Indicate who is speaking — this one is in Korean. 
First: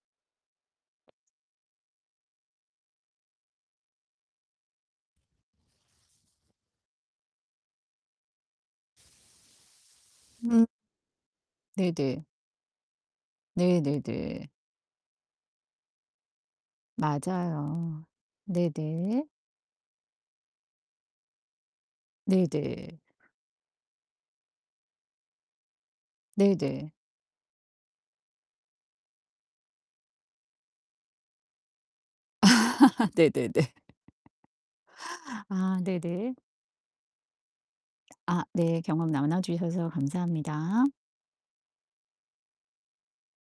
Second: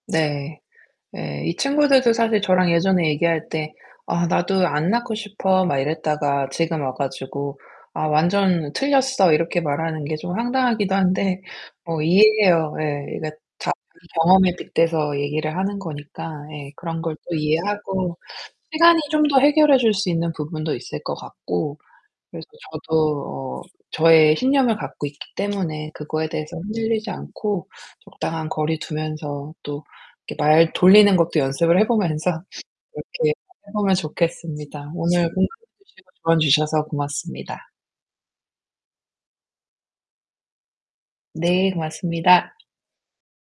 Speaker 1: 네. 예 이 친구들도 사실 저랑 예전에 얘기할 때 "아 나도 안 낳고 싶어." 막 이랬다가 지금 와 가지고 "아 완전 틀렸어." 이렇게 말하는 게 좀
Speaker 2: 음.
Speaker 1: 황당하기도 한데 뭐
Speaker 2: 네네.
Speaker 1: 이해해요. 예 이게 다
Speaker 2: 네네네.
Speaker 1: 경험에 빗대서 얘기를 하는 거니까 예 그런 걸 또
Speaker 2: 맞아요.
Speaker 1: 이해하고 시간이 좀
Speaker 2: 네네.
Speaker 1: 더 해결해 줄 수 있는 부분도 있을 것 같고 그래서
Speaker 2: 네 네.
Speaker 1: 저도 어 저의 신념을 갖고 있기 때문에 그거에
Speaker 2: 네
Speaker 1: 대해서
Speaker 2: 네.
Speaker 1: 흔들리지 않고 적당한 거리 두면서 또 이렇게 말 돌리는 것도 연습을 해 보면서 이렇게 해
Speaker 2: 네네네.
Speaker 1: 보면 좋겠습니다. 오늘 공감해
Speaker 2: 아
Speaker 1: 주시고
Speaker 2: 네네.
Speaker 1: 조언 주셔서 고맙습니다.
Speaker 2: 아 네. 경험 나눠 주셔서 감사합니다.
Speaker 1: 네, 고맙습니다.